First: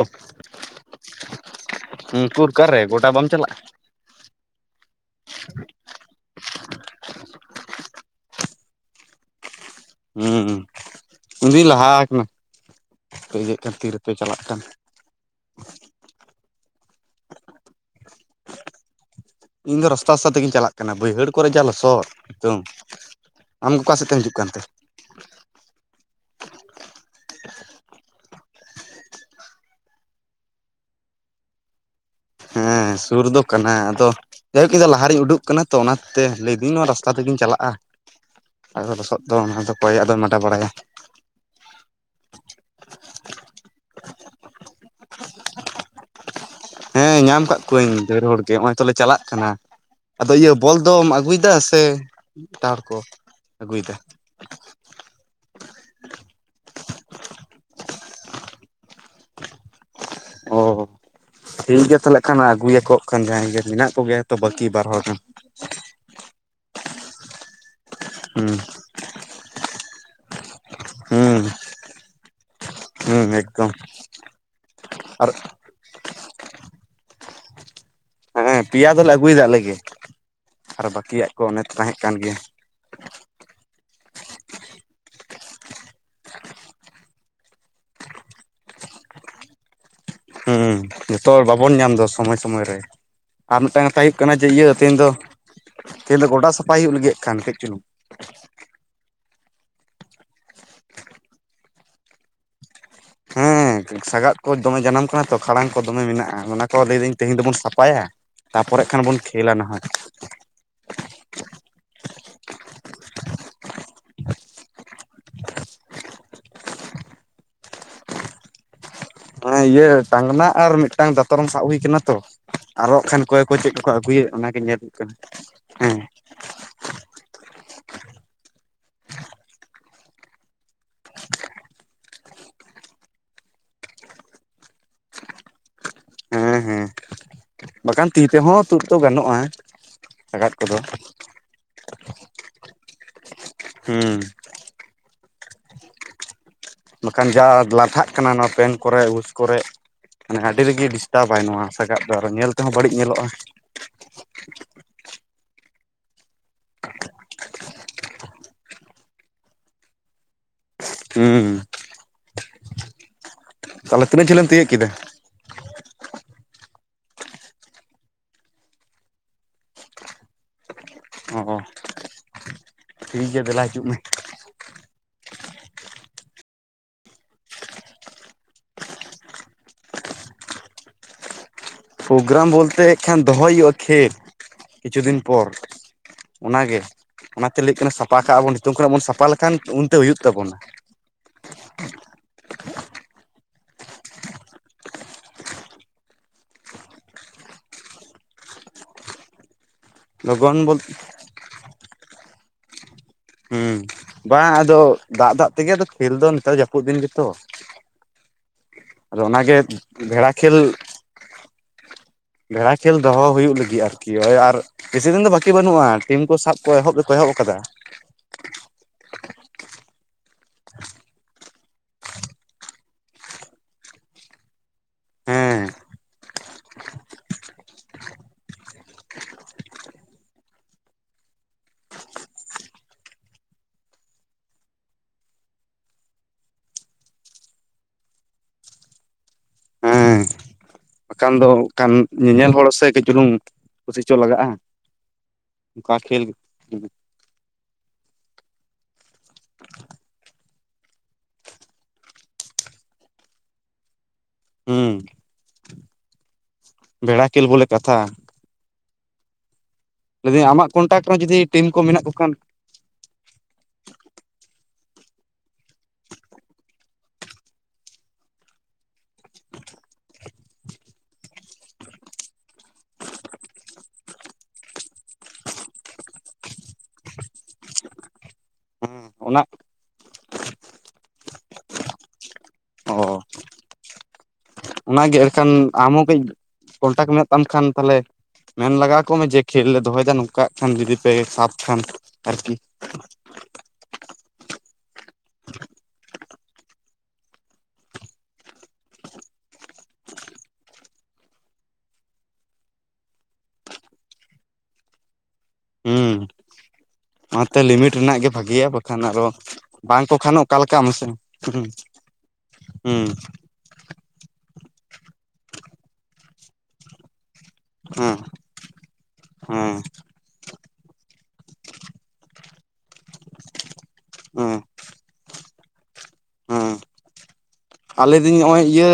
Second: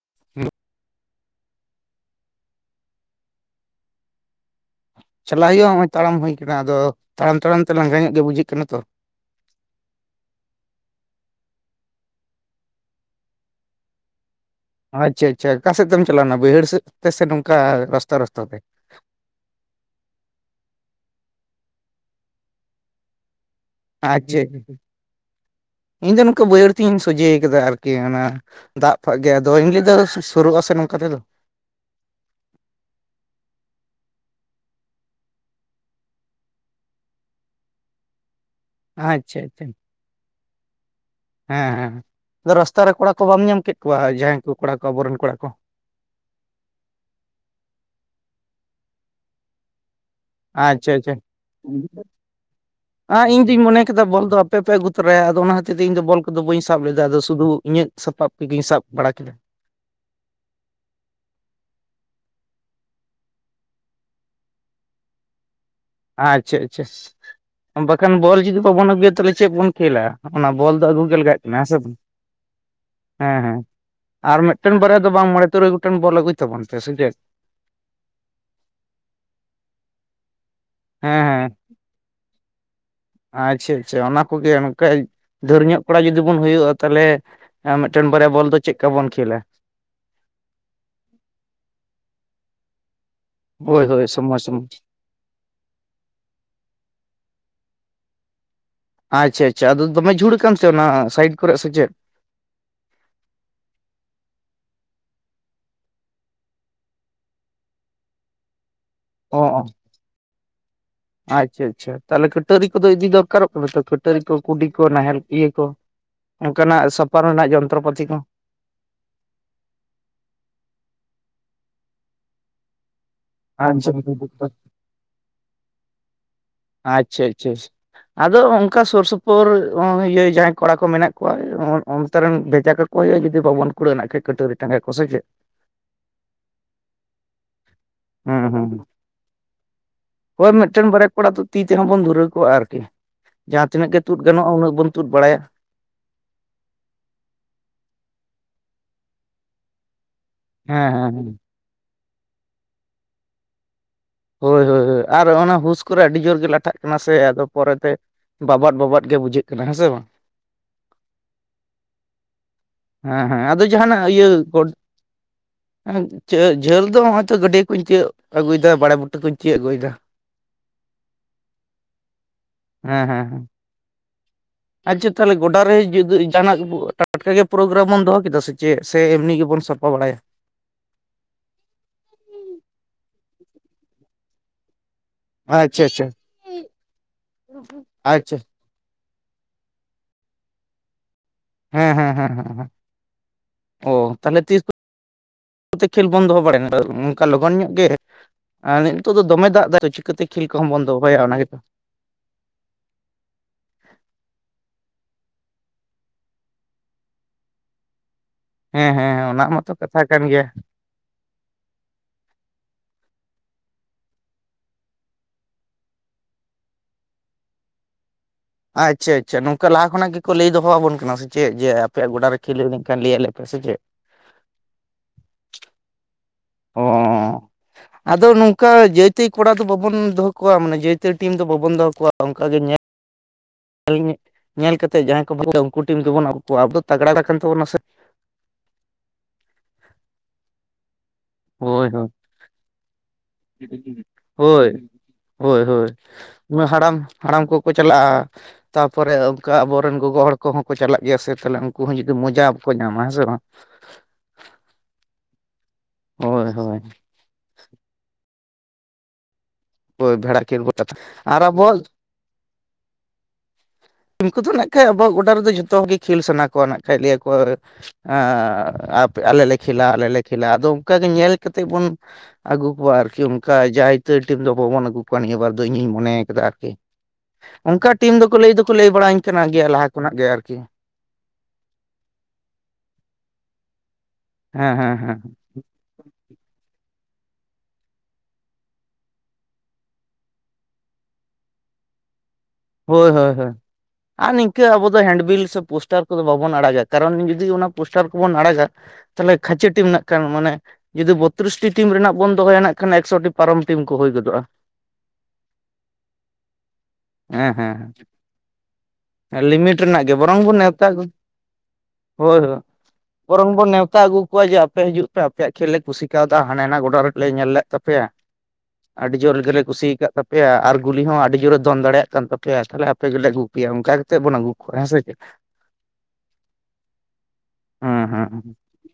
ᱩ ᱩᱠᱩᱨ ᱚᱠᱟ ᱨᱮ ᱜᱚᱴᱟ ᱵᱟᱢ ᱪᱟᱞᱟᱜᱼᱟ? ᱪᱟᱞᱟᱜ ᱦᱩᱭᱩᱜᱼᱟ ᱦᱚᱜᱼᱚᱭ ᱛᱟᱲᱟᱢ ᱦᱩᱭ ᱠᱟᱱᱟ ᱟᱫᱚ ᱛᱟᱲᱟᱢ ᱛᱟᱲᱟᱢ ᱛᱮ ᱞᱟᱸᱜᱟ ᱧᱚᱜ ᱜᱮ ᱵᱩᱡᱷᱟᱹᱜ ᱠᱟᱱᱟ ᱛᱚ᱾ ᱦᱩ ᱤᱧᱫᱚᱧ ᱞᱟᱦᱟ ᱟᱠᱟᱱᱟ ᱤᱭᱟᱜ ᱠᱷᱟᱛᱤᱨ ᱛᱮ ᱪᱟᱞᱟᱜ ᱠᱟᱱ᱾ ᱟᱪᱪᱷᱟ ᱟᱪᱷᱟ ᱚᱠᱟ ᱥᱮᱜ ᱛᱮ ᱵᱤᱱ ᱪᱟᱞᱟᱣᱮᱱᱟ ᱵᱟᱹᱭᱦᱟᱹᱲ ᱥᱮᱫᱛᱮ ᱥᱮᱫ ᱱᱚᱝᱠᱟ ᱨᱟᱥᱛᱟ ᱨᱟᱥᱛᱟ ᱛᱮ? ᱤᱧ ᱫᱚ ᱨᱟᱥᱛᱟ ᱨᱟᱥᱛᱟ ᱛᱮᱜᱤᱧ ᱪᱟᱞᱟᱜ ᱠᱟᱱᱟ ᱵᱟᱹᱭᱦᱟᱹᱲ ᱠᱚᱨᱮ ᱡᱟ ᱞᱚᱥᱚᱫ ᱱᱤᱛᱚᱝ᱾ ᱟᱢ ᱚᱠᱟ ᱥᱮᱫ ᱛᱮᱢ ᱦᱤᱡᱩᱜ ᱟᱪᱮᱜ ᱠᱟᱱᱛᱮ? ᱤᱧ ᱫᱚ ᱱᱚᱝᱠᱟ ᱵᱟᱹᱭᱦᱟᱹᱲ ᱛᱤᱧ ᱥᱚᱡᱷᱮ ᱠᱟᱫᱟ ᱟᱨᱠᱤ ᱚᱱᱟ ᱫᱟᱜ ᱠᱷᱚᱡ ᱜᱮ ᱟᱫᱚ ᱤᱧ ᱞᱟᱭ ᱫᱟ ᱥᱩᱨᱩᱜ ᱟᱥᱮ ᱱᱚᱝᱠᱟ ᱛᱮᱫᱚ᱾ ᱦᱮᱸ ᱥᱩᱨ ᱫᱚ ᱠᱟᱱᱟ ᱟᱫᱚ ᱡᱟᱭᱦᱳᱠ ᱤᱧ ᱫᱚ ᱞᱟᱦᱟᱨ ᱨᱤᱧ ᱩᱰᱩᱠ ᱠᱟᱱᱟ ᱛᱚ ᱚᱱᱟᱛᱮ ᱞᱟᱹᱭᱫᱟᱹᱧ ᱱᱚᱣᱟ ᱨᱟᱥᱛᱟ ᱛᱮᱜᱤᱧ ᱪᱟᱞᱟᱜᱼᱟ᱾ ᱟᱫᱚ ᱞᱚᱥᱚᱫ ᱫᱚ ᱟᱪᱪᱷᱟ ᱚᱱᱟ ᱟᱪᱪᱷᱟ ᱫᱚ ᱠᱚᱭ ᱟᱫᱚᱭ ᱢᱟᱰᱟ ᱵᱟᱲᱟᱭᱟ᱾ ᱦᱮᱸ ᱦᱮᱸ ᱟᱫᱚ ᱨᱟᱥᱛᱟ ᱨᱮ ᱠᱚᱲᱟ ᱠᱚ ᱵᱟᱢ ᱧᱟᱢ ᱠᱮᱜ ᱠᱚᱣᱟ ᱡᱟᱦᱟᱸᱭ ᱠᱚ ᱠᱚᱲᱟ ᱠᱚ ᱟᱵᱚᱨᱮᱱ ᱠᱚᱲᱟ ᱠᱚ᱾ ᱦᱮᱸ ᱧᱟᱢ ᱠᱟᱜ ᱠᱩᱣᱟᱹᱧ ᱰᱷᱟᱹᱨ ᱦᱚᱲ ᱜᱮ ᱦᱚᱜᱼᱚᱭ ᱛᱚᱞᱮ ᱪᱟᱞᱟᱜ ᱠᱟᱱᱟ᱾ ᱟᱫᱚ ᱤᱭᱟᱹ ᱵᱚᱞ ᱟᱪᱪᱷᱟ ᱫᱚᱢ ᱟᱪᱪᱷᱟ ᱟᱹᱜᱩᱭᱮᱫᱟ ᱥᱮ ᱮᱴᱟᱜ ᱦᱚᱲ ᱠᱚ ᱟ ᱤᱧ ᱫᱩᱧ ᱢᱚᱱᱮ ᱟᱹᱜᱩᱭᱮᱫᱟ? ᱠᱮᱫᱟ ᱵᱚᱞ ᱫᱚ ᱟᱯᱮ ᱯᱮ ᱟᱹᱜᱩ ᱛᱚᱨᱟᱭᱟ ᱟᱫᱚ ᱚᱱᱟ ᱟᱯᱮ ᱯᱮ ᱟᱜᱩ ᱛᱚᱨᱟᱭᱟ ᱟᱫᱚ ᱚᱱᱟ ᱦᱚᱛᱮᱡ ᱛᱮ ᱤᱧ ᱫᱚ ᱵᱚᱞ ᱠᱚᱫᱚ ᱵᱟᱹᱧ ᱥᱟᱵ ᱞᱮᱫᱟ ᱟᱫᱚ ᱥᱩᱫᱩ ᱤᱧᱟᱹᱜ ᱥᱟᱯᱟᱵ ᱠᱚᱜᱮᱧ ᱥᱟᱵ ᱵᱟᱲᱟ ᱠᱮᱫᱟ᱾ ᱚ ᱴᱷᱤᱠ ᱜᱮᱭᱟ ᱛᱟᱦᱚᱞᱮ ᱠᱷᱟᱱ ᱟᱹᱜᱩᱭᱟᱠᱚ ᱠᱷᱟᱱ ᱡᱟᱦᱟᱸᱭ ᱜᱮ ᱢᱮᱱᱟᱜ ᱠᱚᱜᱮᱭᱟ ᱛᱚ ᱵᱟᱹᱠᱤ ᱵᱟᱨ ᱦᱚᱲ ᱜᱟᱱ᱾ ᱟᱪᱪᱷᱟ ᱟᱪᱪᱷᱟ ᱵᱟᱠᱷᱟᱱ ᱵᱚᱞ ᱦᱩᱸ ᱡᱩᱫᱤ ᱵᱟᱵᱚᱱ ᱟᱹᱜᱩᱭᱟ ᱛᱟᱦᱚᱞᱮ ᱪᱮᱜ ᱵᱚᱱ ᱠᱷᱮᱞᱟ? ᱚᱱᱟ ᱵᱚᱞ ᱫᱚ ᱟᱹᱜᱩ ᱜᱮ ᱞᱟᱜᱟᱜ ᱦᱩᱸ ᱠᱟᱱᱟ ᱦᱮᱸ ᱥᱮ ᱦᱩᱸ ᱦᱮᱸ ᱦᱮᱸ ᱮᱠᱫᱚᱢ ᱟᱨ ᱢᱤᱜᱴᱮᱱ ᱵᱟᱨᱭᱟ ᱫᱚ ᱵᱟᱝ ᱟᱨ ᱢᱚᱬᱮ ᱛᱩᱨᱩᱭ ᱜᱚᱴᱮᱱ ᱵᱚᱞ ᱟᱹᱜᱩᱭ ᱛᱟᱵᱚᱱ ᱯᱮ ᱥᱮ ᱪᱮᱫ᱾ ᱦᱮᱸ ᱯᱮᱭᱟ ᱫᱚᱞᱮ ᱟᱹᱜᱩᱭᱮᱫᱟ ᱟᱞᱮ ᱜᱮ ᱟᱨ ᱦᱮᱸ ᱵᱟᱹᱠᱤᱭᱟᱜ ᱠᱚ ᱦᱮᱸ ᱚᱱᱮ ᱛᱟᱦᱮᱸ ᱠᱟᱱ ᱜᱮᱭᱟ᱾ ᱟᱪᱪᱷᱟ ᱟᱪᱪᱷᱟ ᱚᱱᱟ ᱠᱚᱜᱮ ᱚᱱᱠᱟ ᱰᱷᱟᱹᱨ ᱧᱚᱜ ᱠᱚᱲᱟ ᱡᱩᱫᱤ ᱵᱚᱱ ᱦᱩᱭᱩᱜᱼᱟ ᱛᱟᱦᱚᱞᱮ ᱢᱤᱫᱴᱮᱱ ᱵᱟᱨᱭᱟ ᱵᱚᱞ ᱫᱚ ᱪᱮᱜ ᱠᱟ ᱵᱚᱱ ᱠᱷᱮᱞᱟ᱾ ᱦᱩ ᱡᱚᱛᱚ ᱦᱚᱲ ᱵᱟᱵᱚᱱ ᱧᱟᱢ ᱫᱚ ᱥᱚᱢᱚᱭ ᱥᱚᱢᱚᱭ ᱨᱮ᱾ ᱟᱨ ᱦᱳᱭ ᱢᱤᱜᱴᱟᱝ ᱠᱟᱛᱷᱟ ᱦᱳᱭ ᱦᱩᱭᱩᱜ ᱠᱟᱱᱟ ᱥᱚᱢᱚᱭ ᱡᱮ ᱤᱭᱟᱹ ᱥᱚᱢᱚᱭ ᱛᱮᱦᱮᱧ ᱫᱚ ᱛᱮᱦᱮᱧ ᱫᱚ ᱜᱚᱰᱟ ᱥᱟᱯᱟᱭ ᱦᱩᱭᱩᱜ ᱞᱟᱹᱜᱤᱜ ᱠᱷᱟᱱ [unintelligible] ᱟᱪᱪᱷᱟ ᱟᱪᱪᱷᱟ ᱟᱫᱚ ᱫᱚᱢᱮ ᱡᱷᱩᱲ ᱠᱟᱱ ᱥᱮ ᱚᱱᱟ ᱥᱟᱭᱤᱰ ᱠᱚᱨᱮ ᱥᱮ ᱪᱮᱫ? ᱦᱮᱸ ᱥᱟᱜᱟᱫ ᱠᱚ ᱫᱚᱢᱮ ᱡᱟᱱᱟᱢ ᱠᱟᱱᱟ ᱛᱚ ᱠᱷᱟᱲᱟᱝ ᱠᱚ ᱫᱚᱢᱮ ᱢᱮᱱᱟᱜᱼᱟ ᱚᱱᱟ ᱠᱚ ᱞᱟᱹᱭ ᱫᱟᱹᱧ ᱛᱮᱦᱤᱧ ᱫᱚᱵᱚᱱ ᱥᱟᱯᱟᱭᱟᱺ ᱟᱯᱷᱚᱨ ᱮᱫ ᱠᱷᱟᱱ ᱵᱚᱱ ᱚ [inaudible] ᱟᱪᱪᱷᱟ ᱟᱪᱪᱷᱟ, ᱛᱟᱦᱚᱞᱮ ᱠᱟᱹᱴᱟᱹᱨᱤ ᱠᱚᱫᱚ ᱤᱫᱤ ᱫᱚᱨᱠᱟᱨ-ᱚᱜ ᱠᱟᱱᱟ ᱛᱚ, ᱠᱟᱹᱴᱟᱹᱨᱤ ᱠᱚ, ᱠᱩᱰᱤ ᱠᱚ, ᱱᱟᱦᱮᱞ ᱤᱭᱟᱹ ᱠᱚ ᱚᱱᱠᱟ ᱱᱟᱜ ᱥᱟᱯᱟ ᱨᱮᱱᱟᱜ ᱡᱚᱱᱛᱨᱚ ᱯᱟᱹᱛᱤ ᱠᱚ᱾ ᱢᱟᱱᱮ ᱤᱭᱟᱹ ᱴᱟᱝᱱᱟ ᱟᱨ ᱢᱤᱫᱴᱟᱝ ᱫᱟᱛᱨᱚᱢ ᱥᱟᱵ ᱦᱩᱭ ᱠᱟᱱᱟ ᱛᱚ᱾ ᱟᱨᱚ ᱦᱟᱸᱜ ᱠᱷᱟᱱ ᱚᱠᱚᱭ ᱠᱚ ᱪᱮᱫ ᱟᱪᱪᱷᱟ ᱠᱚᱠᱚ ᱟᱹᱜᱩᱭ ᱮᱜ ᱚᱱᱟ ᱜᱮ ᱧᱮᱞ ᱦᱩᱭᱩᱜ ᱠᱟᱱᱟ? ᱦᱮᱸ, ᱟᱪᱪᱷᱟ ᱟᱪᱪᱷᱟ ᱪᱷᱟ, ᱟᱫᱚ ᱚᱱᱠᱟ ᱥᱳᱨ ᱥᱳᱯᱳᱨ ᱡᱟᱦᱟᱸᱭ ᱠᱚᱲᱟ ᱠᱚ ᱢᱮᱱᱟᱜ ᱠᱚᱣᱟ ᱚᱱᱛᱮ ᱨᱮᱱ ᱵᱷᱮᱡᱟ ᱠᱚ [unintelligible] ᱡᱩᱫᱤ ᱵᱟᱵᱚᱱ ᱠᱩᱲᱟᱹᱜ ᱱᱟᱜ ᱠᱷᱟᱡ ᱠᱟᱹᱴᱟᱹᱨᱤ ᱴᱟᱸᱜᱟ ᱠᱚ ᱥᱮ ᱪᱮᱫ? ᱦᱮᱸ ᱦᱮᱸ, ᱵᱟᱠᱷᱟᱱ ᱛᱤ ᱦᱩᱸ ᱛᱮᱦᱚᱸ ᱦᱩᱸ ᱛᱩᱫ ᱫᱚ ᱜᱟᱱᱚᱜᱼᱟ ᱦᱳᱭ ᱥᱟᱜᱟᱫ ᱠᱚᱫᱚ ᱢᱮᱫᱴᱮᱱ, ᱵᱟᱨᱭᱟ ᱠᱚᱲᱟ ᱛᱚ᱾ ᱛᱤ ᱛᱮᱦᱚᱸ ᱵᱚᱱ ᱫᱷᱩᱨᱟᱹᱜ ᱠᱚᱜᱼᱟ, ᱟᱨᱠᱤ ᱡᱟᱦᱟᱸ ᱛᱤᱱᱟᱹᱜ ᱜᱮ ᱦᱩᱸ ᱛᱩᱫ ᱜᱟᱱᱚᱜ-ᱟ ᱩᱱᱟᱹᱜ ᱵᱚᱱ ᱛᱩᱫ ᱵᱟᱲᱟᱭᱟ᱾ ᱵᱟᱠᱷᱟᱱ ᱡᱟ ᱞᱟᱴᱷᱟᱜ ᱠᱟᱱᱟ ᱱᱚᱣᱟ ᱯᱮᱱ ᱠᱚᱨᱮ ᱦᱩᱥ ᱠᱚᱨᱮ᱾ ᱢᱟᱱᱮ ᱟᱹᱰᱤ ᱦᱮᱸ ᱨᱤᱜᱤ ᱦᱮᱸ ᱦᱮᱸ ᱰᱤᱥᱴᱟᱵᱟᱭ ᱱᱚᱣᱟ ᱥᱟᱜᱟᱫ ᱫᱚ ᱟᱨᱚ ᱧᱮᱞ ᱨᱮᱦᱚ ᱵᱟᱹᱲᱤᱡ ᱧᱮᱞᱚᱜ-ᱟ᱾ ᱦᱳᱭ ᱦᱳᱭ ᱦᱳᱭ, ᱟᱨ ᱚᱱᱟ ᱦᱩᱥ ᱠᱚᱨᱮ ᱟᱹᱰᱤ ᱡᱳᱨ ᱜᱮ ᱞᱟᱴᱷᱟᱜ ᱠᱟᱱᱟ ᱥᱮ᱾ ᱟᱫᱚ ᱯᱚᱨᱮ ᱛᱮ ᱵᱟᱵᱟᱫ ᱵᱟᱵᱟᱫ ᱜᱮ ᱵᱩᱡᱷᱟᱹᱜ ᱠᱟᱱᱟ ᱦᱮᱸ ᱥᱮ ᱵᱟᱝ᱾ ᱦᱩᱸ, ᱦᱮᱸ ᱦᱮᱸ ᱟᱫᱚ ᱡᱟᱦᱟᱸ ᱛᱟᱦᱚᱞᱮ ᱱᱟᱜ ᱤᱭᱟᱹ ᱛᱤᱱᱟᱹᱜ ᱡᱷᱟᱹᱞᱮᱢ ᱛᱤᱭᱳᱜ ᱜᱚᱰ- ᱠᱮᱫᱟ ᱡᱷᱟᱹᱞ ᱡᱷᱟᱹᱞ ᱫᱚ ᱦᱚᱜ-ᱚᱭ ᱛᱚ ᱜᱟᱹᱰᱟᱹᱭᱟᱹ ᱠᱩᱧ ᱛᱤᱭᱟᱹᱜ ᱟᱹᱜᱩᱭ ᱫᱟ ᱵᱟᱲᱮ ᱵᱩ- ᱴᱟᱹ ᱠᱚᱧ ᱛᱤᱭᱟᱹᱜ ᱟᱹᱜᱩᱭ ᱫᱟ᱾ ᱚ ᱦᱮᱸ ᱦᱮᱸ ᱴᱷᱤᱠ ᱦᱮᱸ ᱜᱮᱭᱟ ᱫᱮᱞᱟ ᱦᱤᱡᱩᱜ ᱢᱮ᱾ ᱟᱪᱪᱷᱟ ᱛᱟᱦᱚᱞᱮ ᱜᱚᱰᱟ ᱨᱮ ᱡᱩᱫᱤ ᱡᱟᱦᱟᱸ ᱱᱟᱜ ᱴᱟᱴᱠᱟ ᱜᱮ ᱯᱨᱳᱜᱨᱟᱢ ᱵᱚᱱ ᱫᱚᱦᱚ ᱠᱮᱫᱟ ᱥᱮ ᱪᱮᱫ ᱥᱮ ᱮᱢᱱᱤ ᱜᱮᱵᱚᱱ ᱥᱟ- ᱯᱟ ᱵᱟᱲᱟᱭᱟ? ᱯᱳᱜᱨᱟᱢ ᱵᱚᱞᱛᱮ ᱦᱟᱸᱜ ᱠᱷᱟᱱ ᱫᱚᱦᱚᱭ ᱦᱩᱭᱩᱜ-ᱟ ᱠᱷᱮᱞ᱾ ᱠᱤᱪᱷᱩ ᱫᱤᱱ ᱯᱚᱨ ᱟᱪᱪᱷᱟ ᱟᱪᱪᱷᱟ ᱚᱱᱟ ᱜᱮ ᱚᱱᱟᱛᱮ ᱞᱟᱹᱜ ᱠᱟᱱᱟ ᱥᱟᱯᱟ ᱟᱪᱪᱷᱟ ᱠᱟᱜ-ᱟ ᱵᱚᱱ᱾ ᱱᱤᱛᱚᱜ ᱠᱷᱚᱱᱟᱝ ᱵᱚᱱ ᱥᱟᱯᱟ ᱞᱮᱠᱷᱟᱱ ᱩᱱ ᱛᱮ ᱦᱩᱭᱩᱜ ᱛᱟᱵᱚᱱᱟ᱾ ᱦᱮᱸ ᱦᱮᱸ ᱦᱮᱸ ᱦᱮᱸ, ᱚ ᱛᱟᱦᱞᱮ ᱛᱤᱥ ᱛᱮ ᱠᱷᱮᱞ ᱵᱚᱱ ᱫᱚᱦᱚ ᱵᱟᱲᱟᱭᱟ᱾ ᱚᱱᱠᱟ ᱞᱚᱜᱚᱱ ᱧᱚᱜ ᱜᱮ ᱱᱤᱛᱚᱜ ᱫᱚᱢᱮ ᱫᱟᱜ ᱫᱟᱭ ᱪᱤᱠᱟᱹ ᱛᱮ ᱠᱷᱮᱞ ᱞᱚᱜᱚᱱ ᱠᱚᱦᱚᱸ ᱵᱚᱞ ᱵᱚᱱ ᱫᱚᱦᱚᱭᱟ ᱚᱱᱟ ᱜᱮᱛᱚ᱾ ᱦᱩᱸ ᱵᱟᱝ ᱟᱫᱚ ᱫᱟᱜ ᱫᱟᱜ ᱛᱮᱜᱮ ᱠᱷᱮᱞ ᱫᱚ ᱱᱮᱛᱟᱨ ᱡᱟᱹᱯᱩᱫ ᱫᱤᱱ ᱜᱮᱛᱚ᱾ ᱦᱮᱸ ᱦᱮᱸ ᱟᱫᱚ ᱚᱱᱟ ᱜᱮ ᱢᱟᱛᱚ ᱠᱟᱛᱷᱟ ᱵᱷᱮᱲᱟ ᱠᱟᱱ ᱜᱮᱭᱟ ᱠᱷᱮᱞ᱾ ᱵᱷᱮᱲᱟ ᱠᱷᱮᱞ ᱫᱚᱦᱚ ᱦᱩᱭᱩᱜ ᱞᱟᱹᱜᱤᱫ ᱟᱨᱠᱤ ᱳᱭ ᱟᱨ ᱵᱮᱥᱤ ᱫᱤᱱ ᱫᱚ ᱵᱟᱠᱤ ᱵᱟᱹᱱᱩᱜ-ᱟ, ᱴᱤᱢ ᱠᱚ ᱥᱟᱵ ᱠᱚ ᱮᱦᱚᱵ ᱠᱚ ᱮᱦᱚᱵ ᱫᱚᱠᱚ ᱠᱟᱫᱟ᱾ ᱟᱪᱪᱷᱟ ᱟᱪᱪᱷᱟ ᱱᱚᱝᱠᱟ ᱞᱟᱦᱟ ᱠᱷᱚᱱᱟᱜ ᱜᱮᱠᱚ ᱞᱟᱹᱭ ᱫᱚᱦᱚ ᱟᱵᱚᱱ ᱠᱟᱱᱟ ᱥᱮ ᱪᱮᱫ᱾ ᱡᱮ ᱟᱯᱮᱭᱟᱜ ᱜᱚᱰᱟ ᱨᱮ ᱠᱷᱮᱞ ᱦᱩᱭ ᱞᱮᱱ ᱠᱷᱟᱱ ᱞᱟᱹᱭ ᱟᱞᱮ ᱯᱮ ᱥᱮ ᱪᱮᱫ? ᱦᱮᱸ ᱚ [inaudible] ᱟᱫᱚ ᱱᱚᱝᱠᱟ ᱡᱟᱹᱭ ᱛᱟᱹᱭ ᱠᱚᱲᱟ ᱫᱚ ᱵᱟᱵᱚᱱ ᱫᱚᱦᱚ ᱠᱚᱣᱟ, ᱢᱟᱱᱮ ᱡᱟᱹᱭ ᱛᱟᱹᱭ ᱴᱤᱢ ᱫᱚ ᱵᱟᱵᱚᱱ ᱫᱚᱦᱚ ᱠᱚᱣᱟ᱾ ᱚᱱᱠᱟ ᱜᱮ ᱧᱮᱞ [inaudible] ᱧᱮᱞ ᱠᱟᱛᱮᱫ ᱡᱟᱦᱟᱸᱭ ᱠᱚᱵᱚᱱ ᱩᱱᱠᱩ ᱴᱤᱢ ᱫᱚᱵᱚᱱ ᱟᱜᱩ ᱠᱚᱣᱟ᱾ ᱟᱵᱚ ᱫᱚ ᱛᱟᱜᱽᱲᱟ ᱠᱟᱱ ᱛᱟᱵᱚᱱᱟ ᱥᱮ᱾ ᱦᱮᱸ ᱵᱟᱠᱷᱟᱱ ᱫᱚ ᱦᱟᱸᱜ ᱦᱳᱭ ᱠᱷᱟᱱ ᱦᱳᱭ ᱧᱮᱧᱮᱞ ᱦᱚᱲ ᱦᱚᱥᱮ ᱠᱟᱹᱡ ᱪᱩᱞᱩᱝ ᱠᱩᱥᱤ ᱦᱚᱪᱚ ᱞᱟᱜᱟᱜ-ᱟ᱾ ᱦᱳᱭ ᱦᱳᱭ ᱦᱳᱭ᱾ ᱦᱟᱲᱟᱢ, ᱦᱟᱲᱟᱢ ᱠᱚᱠᱚ ᱪᱟᱞᱟᱜ-ᱟ᱾ ᱛᱟᱨᱯᱚᱨᱮ ᱚᱱᱠᱟ ᱟᱵᱚᱨᱮᱱ ᱜᱚᱜᱚ ᱦᱚᱲ ᱠᱚᱦᱚᱸ ᱠᱚ ᱪᱟᱞᱟᱜ ᱜᱮᱭᱟ ᱥᱮ᱾ ᱛᱟᱦᱚᱞᱮ ᱩᱱᱠᱩ ᱦᱚᱸ ᱡᱩᱫᱤ ᱢᱚᱡᱟ ᱵᱟᱠᱚ ᱧᱟᱢᱟ ᱦᱮᱸ ᱥᱮ ᱵᱟᱝ᱾ ᱦᱩᱸ, ᱦᱳᱭ ᱦᱳᱭ ᱵᱷᱮᱲᱟ ᱠᱷᱮᱞ ᱵᱚᱞᱮ ᱠᱟᱛᱷᱟ᱾ ᱦᱳᱭ ᱞᱟᱹᱭ ᱵᱷᱮᱲᱟ ᱫᱟᱹᱧ ᱠᱷᱮᱞ ᱟᱢᱟᱜ ᱠᱟᱛᱷᱟ ᱠᱚᱱᱴᱟᱠᱴ ᱨᱮ ᱟᱨ ᱡᱩᱫᱤ ᱴᱤᱢ ᱟᱵᱚᱣᱟᱜ ᱠᱚ ᱢᱮᱱᱟᱜ ᱠᱚ ᱠᱷᱟᱱ? ᱩᱱᱠᱩ ᱫᱚ ᱱᱟᱦᱟᱜ ᱠᱷᱟᱡ ᱟᱵᱚᱣᱟᱜ ᱜᱚᱰᱟ ᱨᱮᱫᱚ ᱡᱚᱛᱚ ᱦᱚᱲ ᱜᱮ ᱠᱷᱮᱹᱞ ᱥᱟᱱᱟ ᱠᱚᱣᱟ ᱱᱟᱜ ᱠᱷᱟᱡ ᱞᱟᱹᱭ ᱟᱠᱚ ᱟᱞᱮ ᱞᱮ ᱠᱷᱮᱹᱞᱟ ᱟᱞᱮ ᱞᱮ ᱠᱷᱮᱹᱞᱟ ᱟᱫᱚ ᱚᱱᱠᱟᱜᱮ ᱧᱮᱞ ᱠᱟᱛᱮᱜ ᱵᱚᱱ ᱟᱹᱜᱩ ᱠᱚᱣᱟ ᱟᱹᱨᱠᱤ ᱚᱱᱠᱟ ᱡᱟᱭ ᱛᱟᱹᱭ ᱴᱤᱢ ᱫᱚ ᱵᱟᱵᱚᱱ ᱟᱹᱜᱩ ᱠᱚᱣᱟ ᱱᱤᱭᱟᱹᱵᱟᱨ ᱫᱚ ᱤᱧᱤᱧ ᱢᱚᱱᱮᱭ ᱠᱟᱫᱟ ᱟᱹᱨᱠᱤ ᱾ ᱚᱱᱠᱟ ᱴᱤᱢ ᱫᱚᱠᱚ ᱞᱟᱹᱭ ᱫᱚᱠᱚ ᱞᱟᱹᱭ ᱵᱟᱲᱟᱹᱧ ᱚᱱᱟ ᱠᱟᱱᱟ ᱜᱮᱭᱟ ᱞᱟᱦᱟ ᱠᱷᱚᱱᱟᱜ ᱜᱮ ᱟᱹᱨᱠᱤ ᱾ ᱚ ᱦᱮᱸ ᱦᱮᱸ ᱦᱮᱸ ᱚᱱᱟᱜᱮ ᱮᱱᱠᱷᱟᱱ ᱟᱢ ᱦᱚᱸ ᱠᱟᱹᱡ ᱠᱚᱱᱴᱟᱠᱴ ᱢᱮᱱᱟᱜ ᱛᱟᱢ ᱠᱷᱟᱱ ᱛᱟᱦᱞᱮ ᱢᱮᱱ ᱞᱮᱜᱟᱣ ᱟᱠᱚᱢᱮ ᱡᱮ ᱠᱷᱮᱹᱞ ᱞᱮ ᱫᱚᱦᱚᱭᱮᱫᱟ ᱱᱚᱝᱠᱟᱜ ᱠᱷᱟᱱ ᱡᱩᱫᱤ ᱯᱮ ᱥᱟᱵ ᱠᱷᱟᱱ ᱟᱹᱨᱠᱤ ᱦᱳᱭ ᱦᱳᱭ ᱦᱳᱭ ᱟᱨ ᱱᱤᱝᱠᱟᱹ ᱟᱵᱚ ᱫᱚ ᱦᱮᱱᱰ ᱵᱤᱞ ᱥᱮ ᱯᱳᱥᱴᱟᱨ ᱠᱚᱫᱚ ᱵᱟᱵᱚᱱ ᱟᱲᱟᱜᱟ ᱠᱟᱨᱚᱱ ᱡᱩᱫᱤ ᱚᱱᱟ ᱯᱳᱥᱴᱟᱨ ᱠᱚᱵᱚᱱ ᱟᱲᱟᱜᱟ ᱛᱟᱦᱚᱞᱮ ᱠᱷᱟᱹᱪᱮ ᱴᱤᱢ ᱱᱟᱜ ᱠᱷᱟᱱ ᱢᱟᱱᱮ ᱡᱩᱫᱤ ᱵᱚᱛᱛᱨᱤᱥ ᱴᱤ ᱴᱤᱢ ᱨᱮᱱᱟᱜ ᱵᱚᱱ ᱫᱚᱦᱚᱭᱟ ᱮᱱᱟᱜ ᱠᱷᱟᱱ ᱮᱠᱥᱚᱴᱤ ᱯᱟᱨᱚᱢ ᱴᱤᱢ ᱠᱚ ᱦᱩᱭ ᱜᱚᱫᱚᱜᱼᱟ᱾ ᱦᱩᱸ ᱦᱮᱸ ᱚᱱᱟᱛᱮ ᱦᱮᱸ ᱞᱤᱢᱤᱴ ᱨᱮᱱᱟᱜ ᱜᱮ ᱵᱷᱟᱜᱤᱭᱟ ᱵᱟᱠᱷᱟᱱ ᱟᱨᱚ ᱦᱮᱸ ᱞᱤᱢᱤᱴ ᱨᱮᱱᱟᱜ ᱵᱟᱝ ᱜᱮ ᱠᱚ ᱠᱷᱟᱱ ᱵᱚᱨᱚᱝ ᱵᱚᱱ ᱚᱠᱟᱞᱮᱠᱟ ᱱᱮᱣᱛᱟ ᱟᱨᱚ ᱟᱹᱜᱩ ᱢᱟᱥᱮ ᱦᱳᱭ ᱦᱳᱭ ᱦᱩᱸ ᱵᱚᱨᱚᱝ ᱵᱚᱱ ᱱᱮᱣᱛᱟ ᱟᱹᱜᱩ ᱠᱚᱣᱟ ᱡᱮ ᱟᱯᱮ ᱦᱤᱡᱩᱜ ᱯᱮ ᱟᱯᱮ ᱠᱷᱮᱹᱞ ᱞᱮ ᱠᱩᱥᱤ ᱠᱟᱣᱫᱟ ᱦᱟᱱᱮ ᱦᱟᱱᱟ ᱜᱚᱰᱟ ᱨᱮᱞᱮ ᱧᱮᱞ ᱞᱮᱫ ᱛᱟᱯᱮᱭᱟ ᱦᱮᱸ ᱾ ᱟᱹᱰᱤ ᱡᱳᱨ ᱜᱮᱞᱮ ᱦᱮᱸ ᱠᱩᱥᱤᱠᱟᱫ ᱛᱟᱯᱮᱭᱟ ᱟᱨ ᱜᱩᱞᱤ ᱦᱚᱸ ᱟᱹᱰᱤ ᱡᱳᱨᱮ ᱫᱚᱱ ᱫᱟᱲᱮᱭᱟᱜ ᱠᱟᱱ ᱛᱟᱯᱮᱭᱟ ᱛᱟᱦᱞᱮ ᱟᱯᱮ ᱜᱮᱞᱮ ᱟᱹᱜᱩ ᱯᱮᱭᱟ ᱚᱱᱠᱟ ᱠᱟᱛᱮᱫ ᱵᱚᱱ ᱟᱹᱜᱩ ᱠᱚᱣᱟ ᱦᱮᱸ ᱥᱮ ᱪᱮᱫ᱾ ᱦᱮᱸ ᱟᱨ ᱦᱮᱸ ᱞᱟᱹᱭᱫᱤᱧ ᱦᱮᱸ ᱱᱚᱜᱼᱚᱭ ᱤᱭᱟᱹ